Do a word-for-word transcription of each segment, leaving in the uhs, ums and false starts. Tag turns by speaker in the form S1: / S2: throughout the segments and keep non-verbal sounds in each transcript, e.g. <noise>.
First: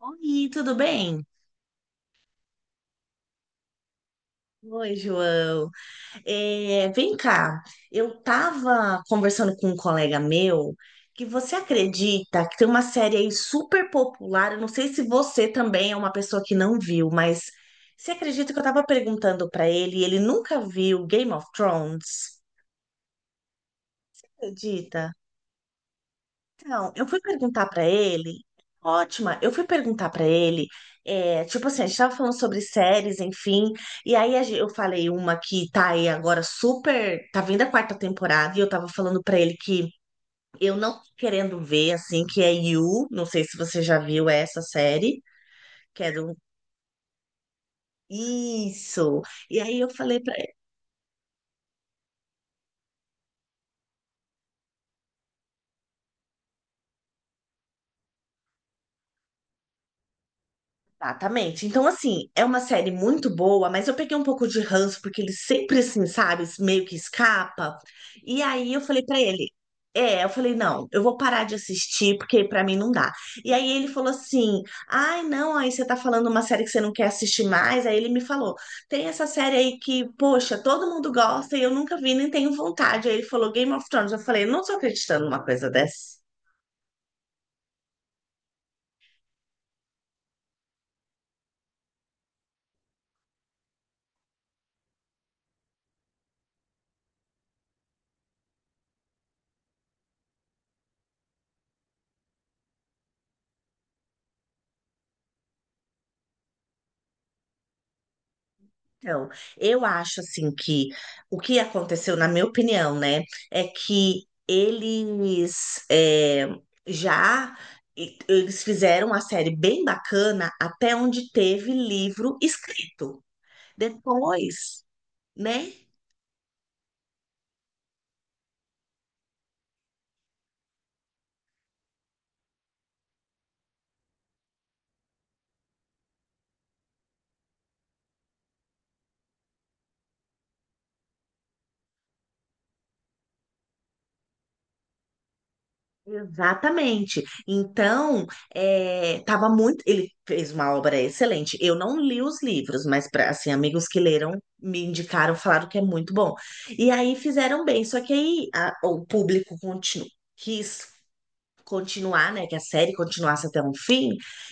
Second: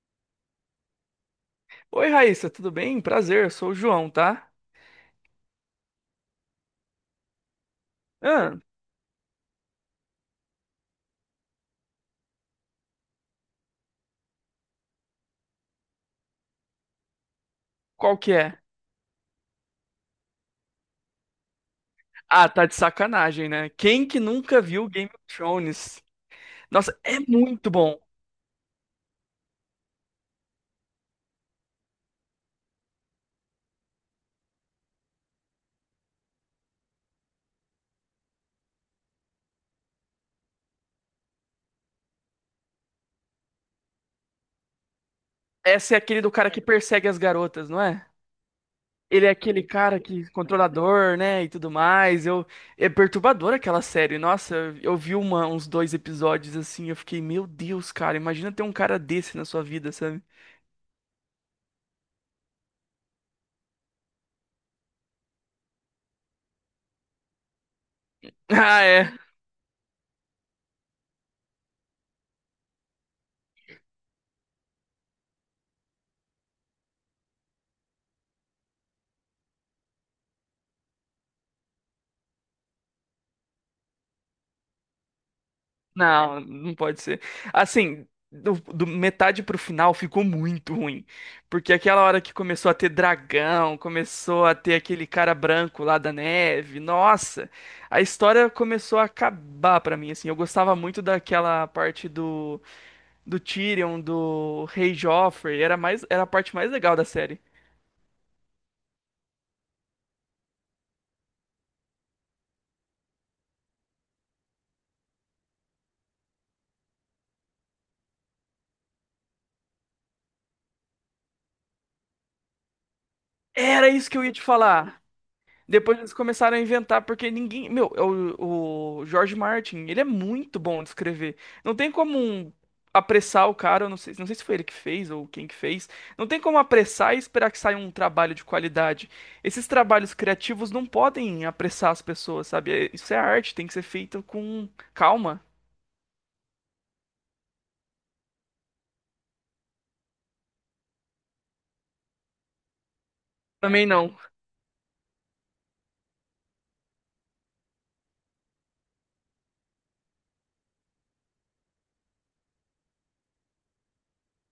S1: Oi, tudo bem?
S2: Oi, Raíssa, tudo bem? Prazer, eu sou o João, tá?
S1: Oi, João. É, vem cá, eu
S2: Ah,
S1: estava conversando com um colega meu que você acredita que tem uma série aí super popular. Eu não sei se você também é uma pessoa que não viu, mas você
S2: qual que
S1: acredita que
S2: é?
S1: eu estava perguntando para ele e ele nunca viu Game of Thrones?
S2: Ah, tá de sacanagem, né? Quem que nunca viu Game
S1: Acredita?
S2: of Thrones?
S1: Então,
S2: Nossa,
S1: eu
S2: é
S1: fui perguntar
S2: muito
S1: pra
S2: bom.
S1: ele. Ótima, eu fui perguntar pra ele, é, tipo assim, a gente tava falando sobre séries, enfim, e aí a gen- eu falei uma que tá aí agora super, tá vindo a quarta temporada, e eu tava falando pra ele que eu não tô querendo ver, assim, que é You, não sei se você já viu essa série,
S2: Essa é
S1: que é
S2: aquele do
S1: do...
S2: cara que persegue as garotas, não é?
S1: Isso!
S2: Ele é
S1: E
S2: aquele
S1: aí eu
S2: cara
S1: falei
S2: que
S1: pra.
S2: controlador, né, e tudo mais. Eu é perturbador aquela série. Nossa, eu eu vi uma- uns dois episódios assim, eu fiquei, meu Deus, cara, imagina ter um cara desse na sua vida, sabe? <laughs>
S1: Exatamente. Então, assim, é uma série muito boa, mas eu peguei um pouco de ranço, porque ele sempre, assim, sabe, meio que escapa. E aí eu
S2: Ah,
S1: falei
S2: é.
S1: pra ele, é, eu falei, não, eu vou parar de assistir, porque pra mim não dá. E aí ele falou assim, ai, não, aí você tá falando uma série que você não quer assistir mais. Aí ele me falou, tem essa série aí que, poxa, todo mundo gosta e eu nunca vi, nem tenho vontade. Aí ele falou Game of Thrones. Eu falei, não tô acreditando numa coisa dessa.
S2: Não, não pode ser. Assim, do, do metade pro final ficou muito ruim. Porque aquela hora que começou a ter dragão, começou a ter aquele cara branco lá da neve, nossa, a história começou a acabar pra mim, assim. Eu gostava muito daquela parte do, do Tyrion, do Rei Joffrey, era mais, era a parte mais legal da série.
S1: Então, eu acho assim que o que aconteceu, na minha opinião, né, é que eles é, já e- eles fizeram uma série bem bacana até onde teve livro escrito.
S2: Era isso que eu ia te
S1: Depois,
S2: falar.
S1: né?
S2: Depois eles começaram a inventar, porque ninguém. Meu, é o, o George Martin, ele é muito bom de escrever. Não tem como um- Apressar o cara, eu não sei, não sei se foi ele que fez ou quem que fez. Não tem como apressar e esperar que saia um trabalho de qualidade. Esses trabalhos criativos não podem apressar as pessoas, sabe? É- Isso é arte, tem que ser feito com calma.
S1: Exatamente. Então, é, tava muito. Ele fez uma obra excelente. Eu não li os livros, mas pra, assim,
S2: Também
S1: amigos que
S2: não.
S1: leram me indicaram, falaram que é muito bom. E aí fizeram bem. Só que aí a- o público continu, quis continuar, né, que a série continuasse até um fim,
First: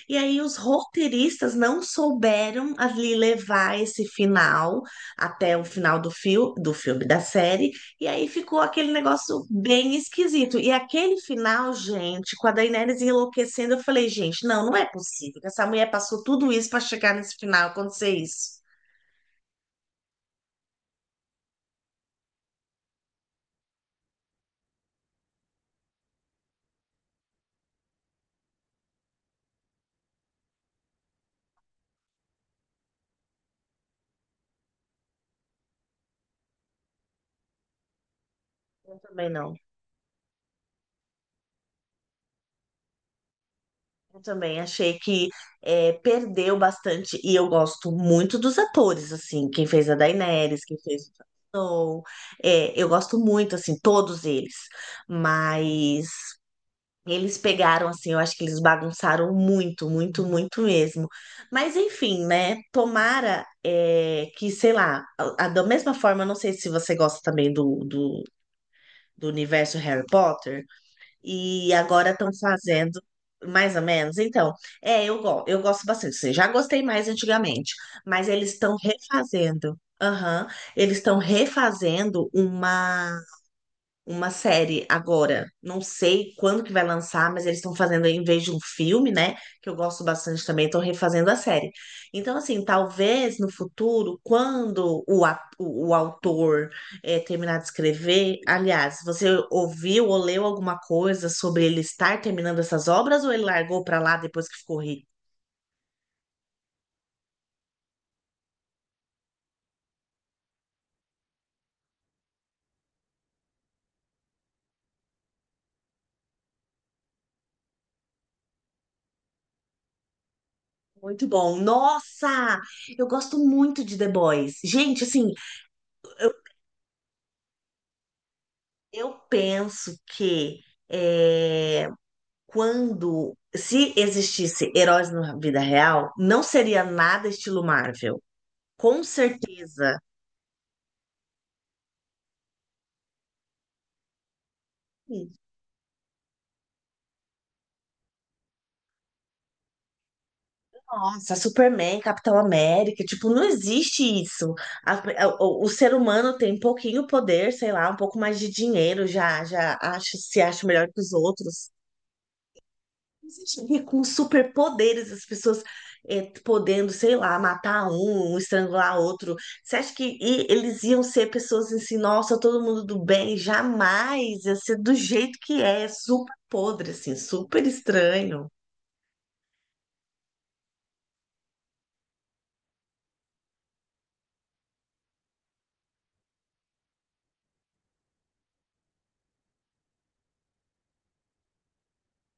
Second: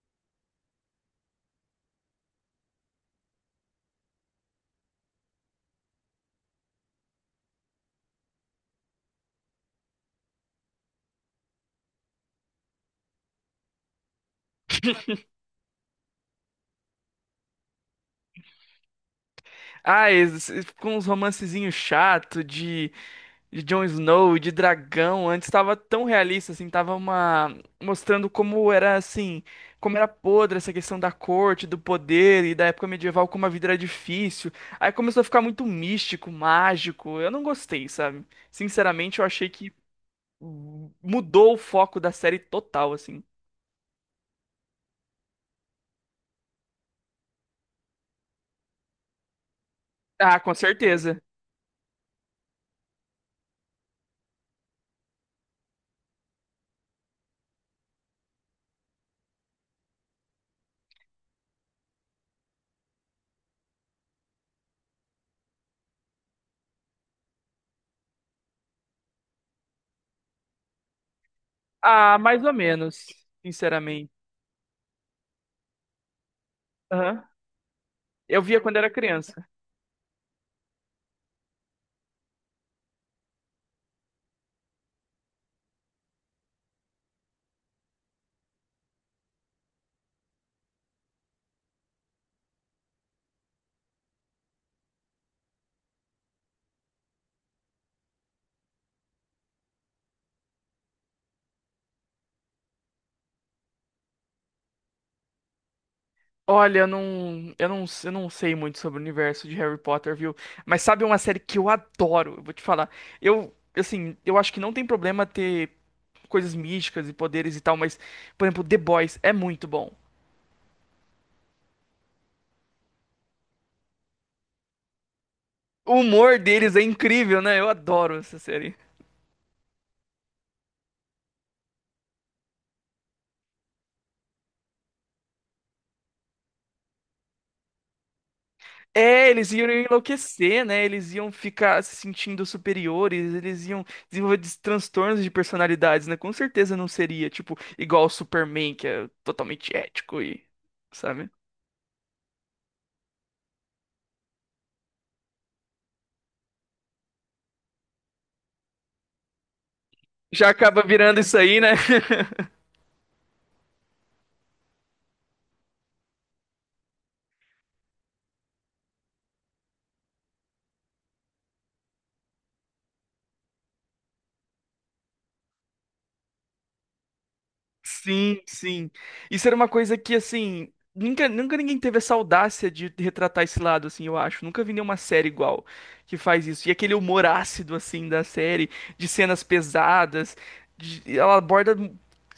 S1: e aí os roteiristas não souberam ali levar esse final até o final do fio, do filme da série, e aí ficou aquele negócio bem esquisito. E aquele final, gente, com a Daenerys enlouquecendo, eu falei, gente, não, não é possível que essa mulher passou tudo isso para chegar nesse final, acontecer isso.
S2: Ah, esses- com uns romancezinhos chato de de Jon Snow, de dragão, antes estava tão realista, assim, tava uma mostrando como era, assim, como era podre essa questão da corte, do poder e da época medieval, como a vida era difícil. Aí começou a ficar muito místico, mágico, eu não gostei, sabe?
S1: Eu
S2: Sinceramente, eu
S1: também
S2: achei
S1: não.
S2: que hum, mudou o foco da série total, assim.
S1: Eu também achei que é, perdeu bastante, e eu gosto muito dos atores, assim, quem fez a
S2: Ah, com
S1: Daenerys, quem fez o
S2: certeza.
S1: Jon Snow, é, eu gosto muito, assim, todos eles, mas eles pegaram, assim, eu acho que eles bagunçaram muito, muito, muito mesmo. Mas enfim, né, tomara é, que, sei lá, a- a- da mesma forma, eu não sei se você gosta também do, do do universo Harry Potter, e agora
S2: Ah,
S1: estão
S2: mais ou
S1: fazendo
S2: menos,
S1: mais ou
S2: sinceramente.
S1: menos. Então, é, eu, go- eu gosto bastante. Assim, já gostei mais
S2: Aham.
S1: antigamente, mas
S2: Eu
S1: eles
S2: via quando
S1: estão
S2: era criança.
S1: refazendo. Aham, eles estão refazendo uma uma série agora. Não sei quando que vai lançar, mas eles estão fazendo em vez de um filme, né? Que eu gosto bastante também, estão refazendo a série. Então, assim, talvez no futuro, quando o, a- o, o autor eh, terminar de escrever, aliás, você ouviu ou leu alguma coisa sobre ele estar terminando essas obras ou ele largou pra lá depois que ficou rico?
S2: Olha, eu não, eu não, eu não sei muito sobre o universo de Harry Potter, viu? Mas sabe uma série que eu adoro? Eu vou te falar. Eu, assim, eu acho que não tem problema ter coisas místicas e poderes e tal, mas, por exemplo, The Boys é muito bom.
S1: Muito bom. Nossa, eu gosto muito de The Boys. Gente, assim,
S2: O humor deles é incrível, né? Eu adoro essa série.
S1: eu penso que quando, se existisse heróis na vida real, não seria nada estilo Marvel. Com
S2: É, eles iam
S1: certeza.
S2: enlouquecer, né? Eles iam ficar se sentindo superiores, eles iam desenvolver des- transtornos de personalidades, né? Com certeza não seria, tipo, igual o Superman, que é totalmente ético e, sabe?
S1: Nossa, Superman, Capitão América, tipo, não existe isso. A- a- o, o ser humano tem um pouquinho poder, sei lá, um pouco mais de dinheiro, já, já acha, se
S2: Já
S1: acha
S2: acaba
S1: melhor que os
S2: virando isso aí,
S1: outros.
S2: né? <laughs>
S1: Existiria com superpoderes, as pessoas é, podendo, sei lá, matar um, um, estrangular outro. Você acha que e- eles iam ser pessoas assim, nossa, todo mundo do bem? Jamais, ia ser do jeito que é, é super podre, assim, super
S2: Sim,
S1: estranho.
S2: sim. Isso era uma coisa que, assim, nunca, nunca ninguém teve essa audácia de retratar esse lado, assim, eu acho. Nunca vi nenhuma série igual que faz isso. E aquele humor ácido, assim, da série, de cenas pesadas, de- ela aborda,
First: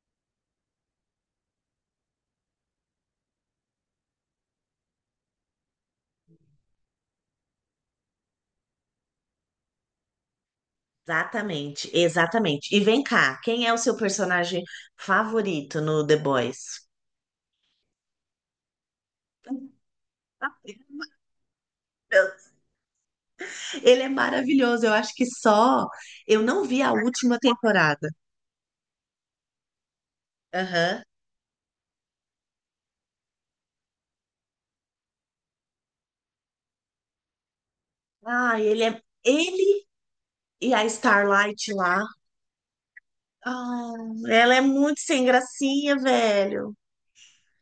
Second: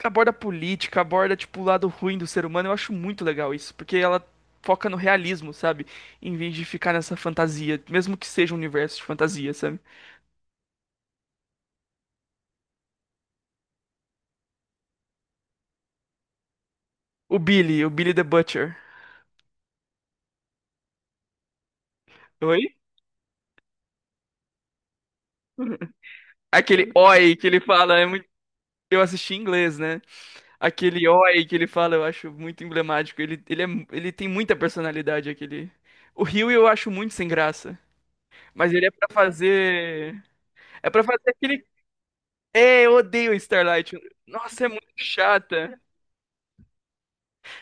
S2: aborda política, aborda, tipo, o lado ruim do ser humano. Eu acho muito legal isso, porque ela foca no realismo, sabe? Em vez de ficar nessa fantasia, mesmo que seja um universo de fantasia, sabe?
S1: Exatamente, exatamente. E vem cá, quem é o seu personagem favorito no The Boys?
S2: O Billy, o Billy the Butcher.
S1: <laughs> Ele é maravilhoso, eu acho que só. Eu não vi
S2: Aquele
S1: a
S2: oi
S1: última
S2: que ele fala, é
S1: temporada.
S2: muito, eu assisti em inglês, né?
S1: Aham.
S2: Aquele oi que ele fala, eu acho muito emblemático. Ele, ele, é... ele tem muita personalidade, aquele. O Rio eu acho muito sem graça.
S1: Ah,
S2: Mas
S1: ele
S2: ele é
S1: é.
S2: pra
S1: Ele.
S2: fazer.
S1: E a
S2: É pra fazer aquele.
S1: Starlight lá.
S2: É, eu odeio
S1: Ah,
S2: Starlight.
S1: ela é
S2: Nossa, é muito
S1: muito sem
S2: chata.
S1: gracinha, velho.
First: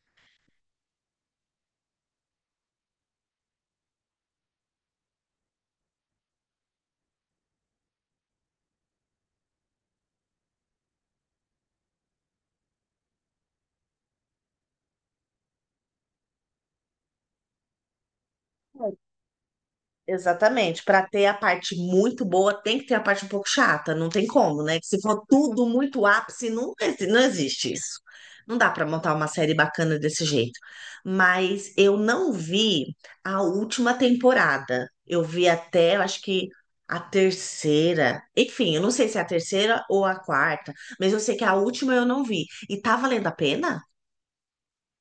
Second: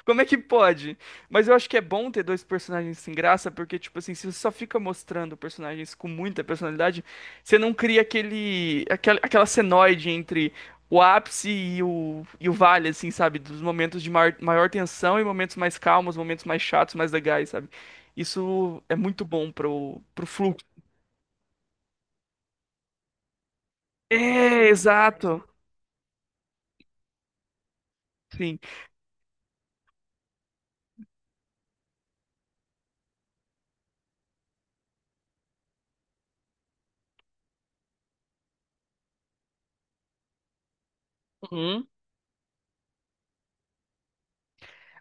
S2: Como é que pode? Mas eu acho que é bom ter dois personagens sem graça, porque, tipo assim, se você só fica mostrando personagens com muita personalidade, você não cria aquele, aquela, aquela senoide entre o ápice e o, e o vale, assim, sabe? Dos momentos de maior, maior tensão e momentos mais calmos, momentos mais chatos, mais legais, sabe? Isso é muito bom pro, pro fluxo.
S1: Exatamente. Para ter a parte muito boa, tem que ter a parte um pouco chata. Não tem como,
S2: É,
S1: né? Se for
S2: exato.
S1: tudo muito ápice, não, exi- não existe isso. Não
S2: Sim.
S1: dá para montar uma série bacana desse jeito. Mas eu não vi a última temporada. Eu vi até, eu acho que a terceira. Enfim, eu não sei se é a terceira ou a quarta, mas eu sei que a
S2: Uhum.
S1: última eu não vi. E tá valendo a pena?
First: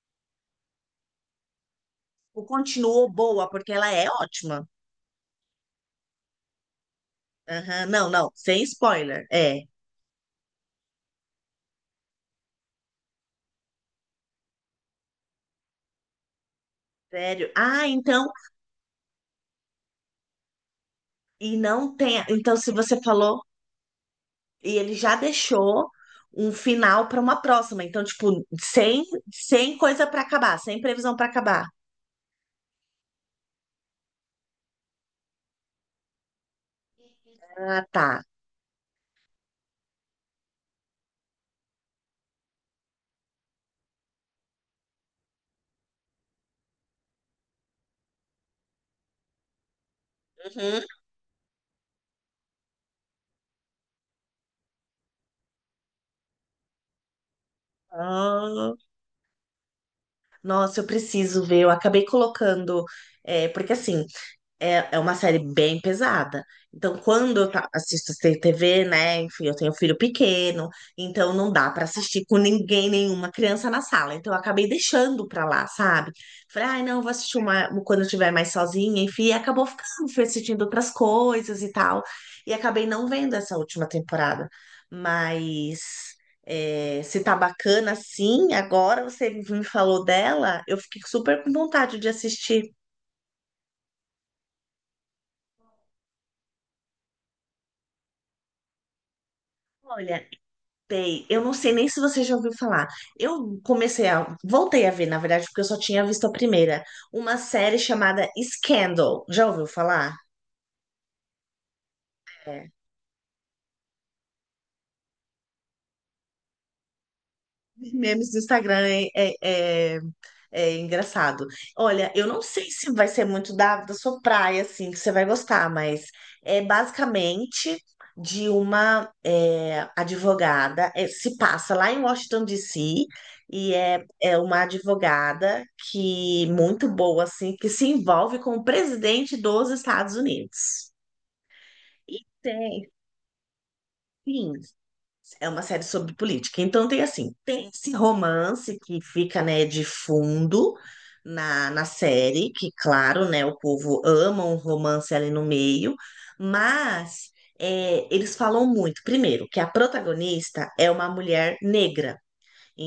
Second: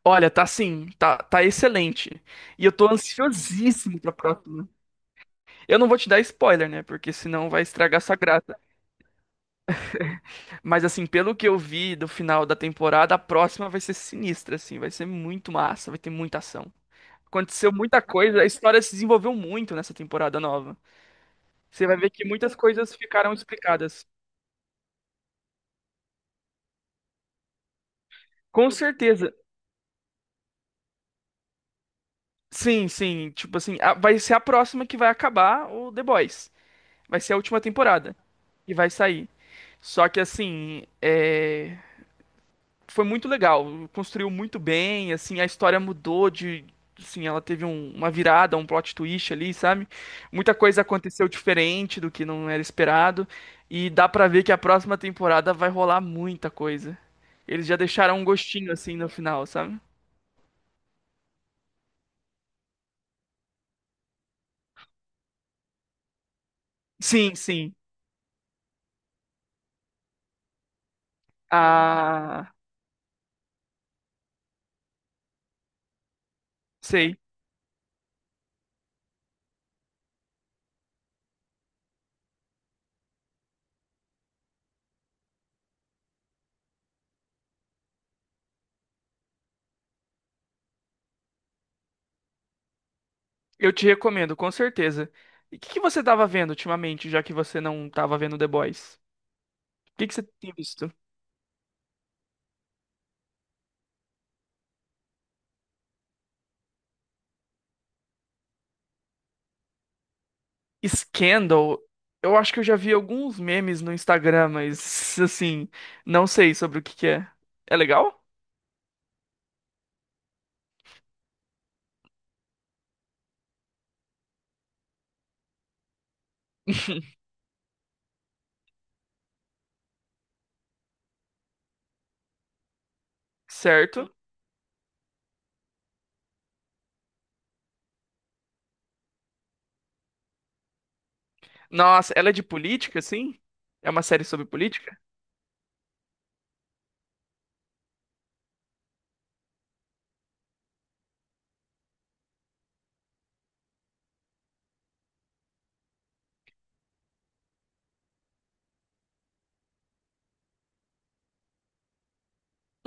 S2: Olha, tá sim, tá, tá excelente.
S1: O
S2: E eu tô
S1: continuou boa, porque ela
S2: ansiosíssimo
S1: é
S2: pra
S1: ótima.
S2: próxima. Eu não vou te dar spoiler, né? Porque senão vai
S1: Aham,
S2: estragar
S1: não,
S2: sua
S1: não,
S2: graça.
S1: sem spoiler. É,
S2: Mas assim, pelo que eu vi do final da temporada, a próxima vai ser sinistra, assim, vai ser muito massa, vai ter muita ação.
S1: sério.
S2: Aconteceu
S1: Ah,
S2: muita
S1: então,
S2: coisa, a história se desenvolveu muito nessa temporada nova.
S1: e
S2: Você
S1: não
S2: vai ver
S1: tem.
S2: que muitas
S1: Então, se
S2: coisas
S1: você
S2: ficaram
S1: falou,
S2: explicadas.
S1: e ele já deixou um final para uma próxima. Então, tipo,
S2: Com
S1: sem,
S2: certeza.
S1: sem coisa para acabar, sem previsão para acabar.
S2: Sim, sim, tipo assim, a- vai ser a próxima que vai acabar o The Boys. Vai ser a última
S1: Ah,
S2: temporada
S1: tá.
S2: que vai sair. Só que assim, é... foi muito legal, construiu muito bem, assim, a história mudou de, assim, ela teve um- uma virada, um plot twist ali, sabe? Muita coisa
S1: Uhum.
S2: aconteceu diferente do que não era esperado e dá pra ver que a próxima temporada vai rolar muita coisa. Eles já deixaram um gostinho
S1: Ah,
S2: assim no final, sabe?
S1: nossa, eu preciso ver. Eu acabei colocando. É, porque assim, é, é uma série bem pesada. Então,
S2: Sim,
S1: quando eu ta-
S2: sim.
S1: assisto sem T V, né? Enfim, eu tenho filho pequeno, então não dá pra assistir com
S2: Ah,
S1: ninguém, nenhuma criança na sala. Então, eu acabei deixando pra lá, sabe? Falei, ai, não, eu vou
S2: sei.
S1: assistir uma quando eu estiver mais sozinha, enfim, e acabou ficando, fui assistindo outras coisas e tal. E acabei não vendo essa última temporada. Mas é, se tá bacana assim, agora você me falou dela, eu fiquei super com vontade de assistir.
S2: Eu te recomendo, com certeza. E o que que você tava vendo ultimamente, já que você não tava vendo The Boys? O que que você
S1: Olha,
S2: tem visto?
S1: tem. Eu não sei nem se você já ouviu falar. Eu comecei a. Voltei a ver, na verdade, porque eu só tinha visto a primeira. Uma série chamada Scandal. Já ouviu falar?
S2: Scandal, eu acho que eu
S1: É.
S2: já vi alguns memes no Instagram, mas assim, não sei sobre o que que é. É legal?
S1: Memes do Instagram é, é- é engraçado. Olha, eu não sei se vai ser muito da, da sua praia, assim, que você vai gostar, mas é
S2: <laughs>
S1: basicamente de uma é, advogada, é, se passa lá em Washington, D C, e é,
S2: Certo.
S1: é uma advogada que muito boa, assim, que se envolve com o presidente dos Estados Unidos.
S2: Nossa,
S1: E
S2: ela é de
S1: tem,
S2: política, assim? É uma série sobre
S1: sim,
S2: política?
S1: é uma série sobre política. Então tem assim, tem esse romance que fica, né, de fundo na, na série, que claro, né, o povo ama um romance ali no meio, mas é, eles falam muito, primeiro, que a protagonista é uma mulher negra.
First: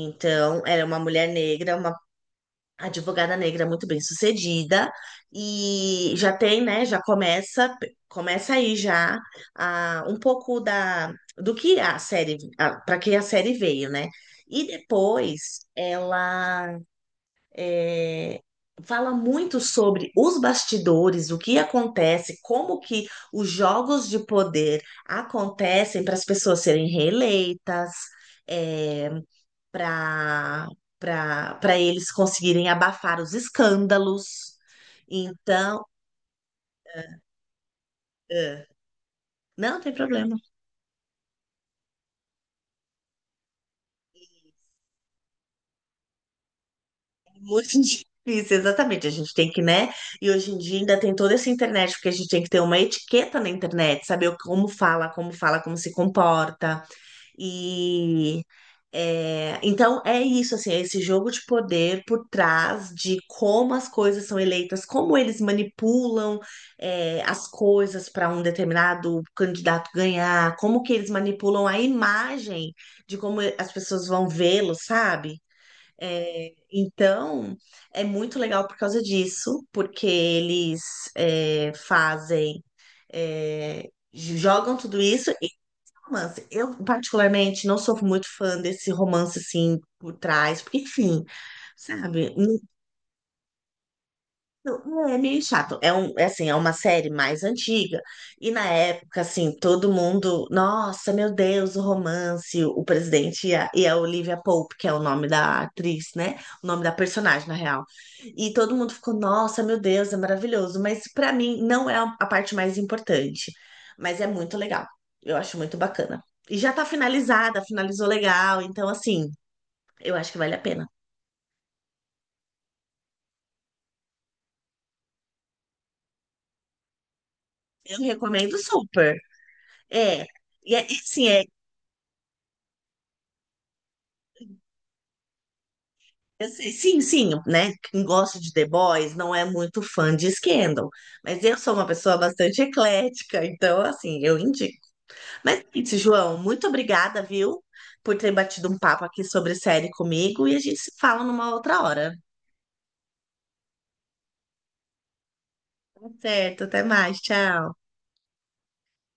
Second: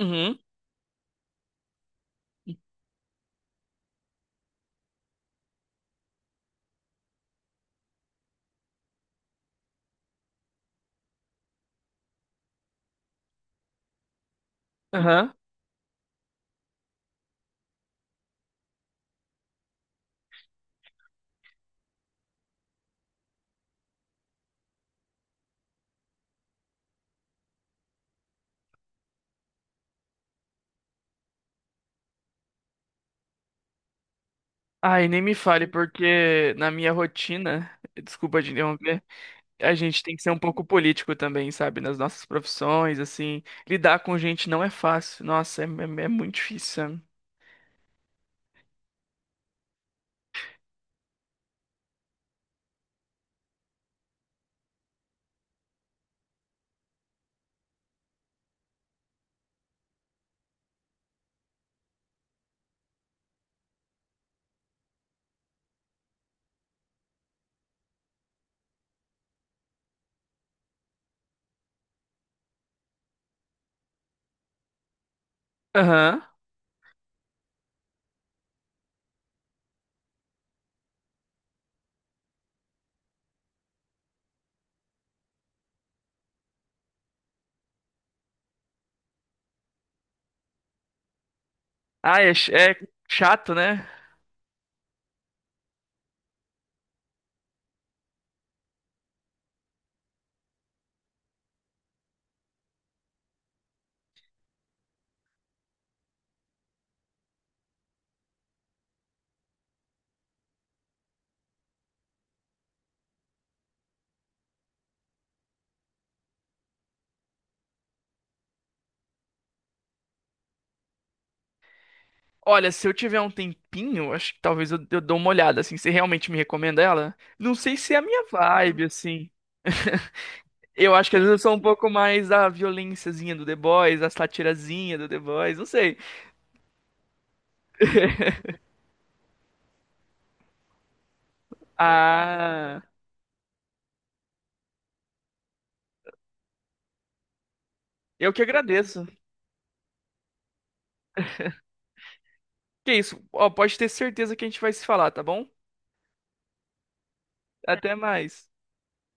S2: Uhum.
S1: ela é uma mulher negra, uma a advogada negra muito bem sucedida e já tem, né, já começa, começa aí já ah, um pouco da do que a série, para que a série veio, né? E
S2: Aham.
S1: depois ela eh, fala muito sobre os bastidores, o que acontece, como que os jogos de poder acontecem para as pessoas serem reeleitas. É, para para para eles conseguirem abafar os escândalos.
S2: Ai, nem me fale,
S1: Então,
S2: porque na minha rotina, desculpa de
S1: é,
S2: interromper, a
S1: não tem
S2: gente tem que ser
S1: problema.
S2: um pouco político também, sabe? Nas nossas profissões, assim. Lidar com gente não é fácil. Nossa, é, é- é muito difícil, sabe?
S1: Muito <laughs> difícil, exatamente. A gente tem que, né? E hoje em dia ainda tem toda essa internet, porque a gente tem que ter uma etiqueta na internet, saber o- como fala, como fala, como se comporta. E é, então é isso, assim, é esse jogo de poder por trás de como as coisas são eleitas, como eles manipulam é, as coisas para um determinado candidato ganhar, como que eles manipulam a imagem de como as pessoas vão vê-lo, sabe?
S2: Aham.
S1: É, então é muito legal por causa disso, porque eles é, fazem. É, jogam tudo isso romance. Eu, particularmente, não sou muito fã desse romance assim por trás, porque, enfim,
S2: Ah,
S1: sabe?
S2: é, ch- é chato, né?
S1: Não, é meio chato. É um, é assim, é uma série mais antiga. E na época, assim, todo mundo, nossa, meu Deus, o romance, o presidente e a, e a Olivia Pope, que é o nome da atriz, né? O nome da personagem, na real. E todo mundo ficou, nossa, meu Deus, é maravilhoso. Mas pra mim não é a parte mais importante. Mas é muito legal. Eu acho muito bacana. E já tá finalizada, finalizou legal. Então, assim, eu acho que vale a pena.
S2: Olha, se eu tiver um tempinho, acho que talvez eu, eu dou uma olhada, assim. Você realmente me recomenda ela? Não sei se é
S1: Eu
S2: a minha
S1: recomendo
S2: vibe,
S1: super.
S2: assim. <laughs>
S1: É. E é,
S2: Eu acho que às
S1: assim,
S2: vezes eu sou um pouco mais da violênciazinha do The Boys, a satirazinha do The Boys, não sei.
S1: eu sei, sim, sim, né? Quem gosta de The Boys não é muito fã de Scandal, mas eu sou uma pessoa bastante
S2: Ah,
S1: eclética, então, assim, eu indico. Mas é isso, João, muito obrigada, viu, por ter
S2: eu que
S1: batido um papo
S2: agradeço.
S1: aqui sobre série comigo e a gente se fala numa outra hora.
S2: Que isso? Ó, pode ter certeza que a gente vai se falar, tá bom?
S1: Tá certo, até mais, tchau.
S2: Até mais.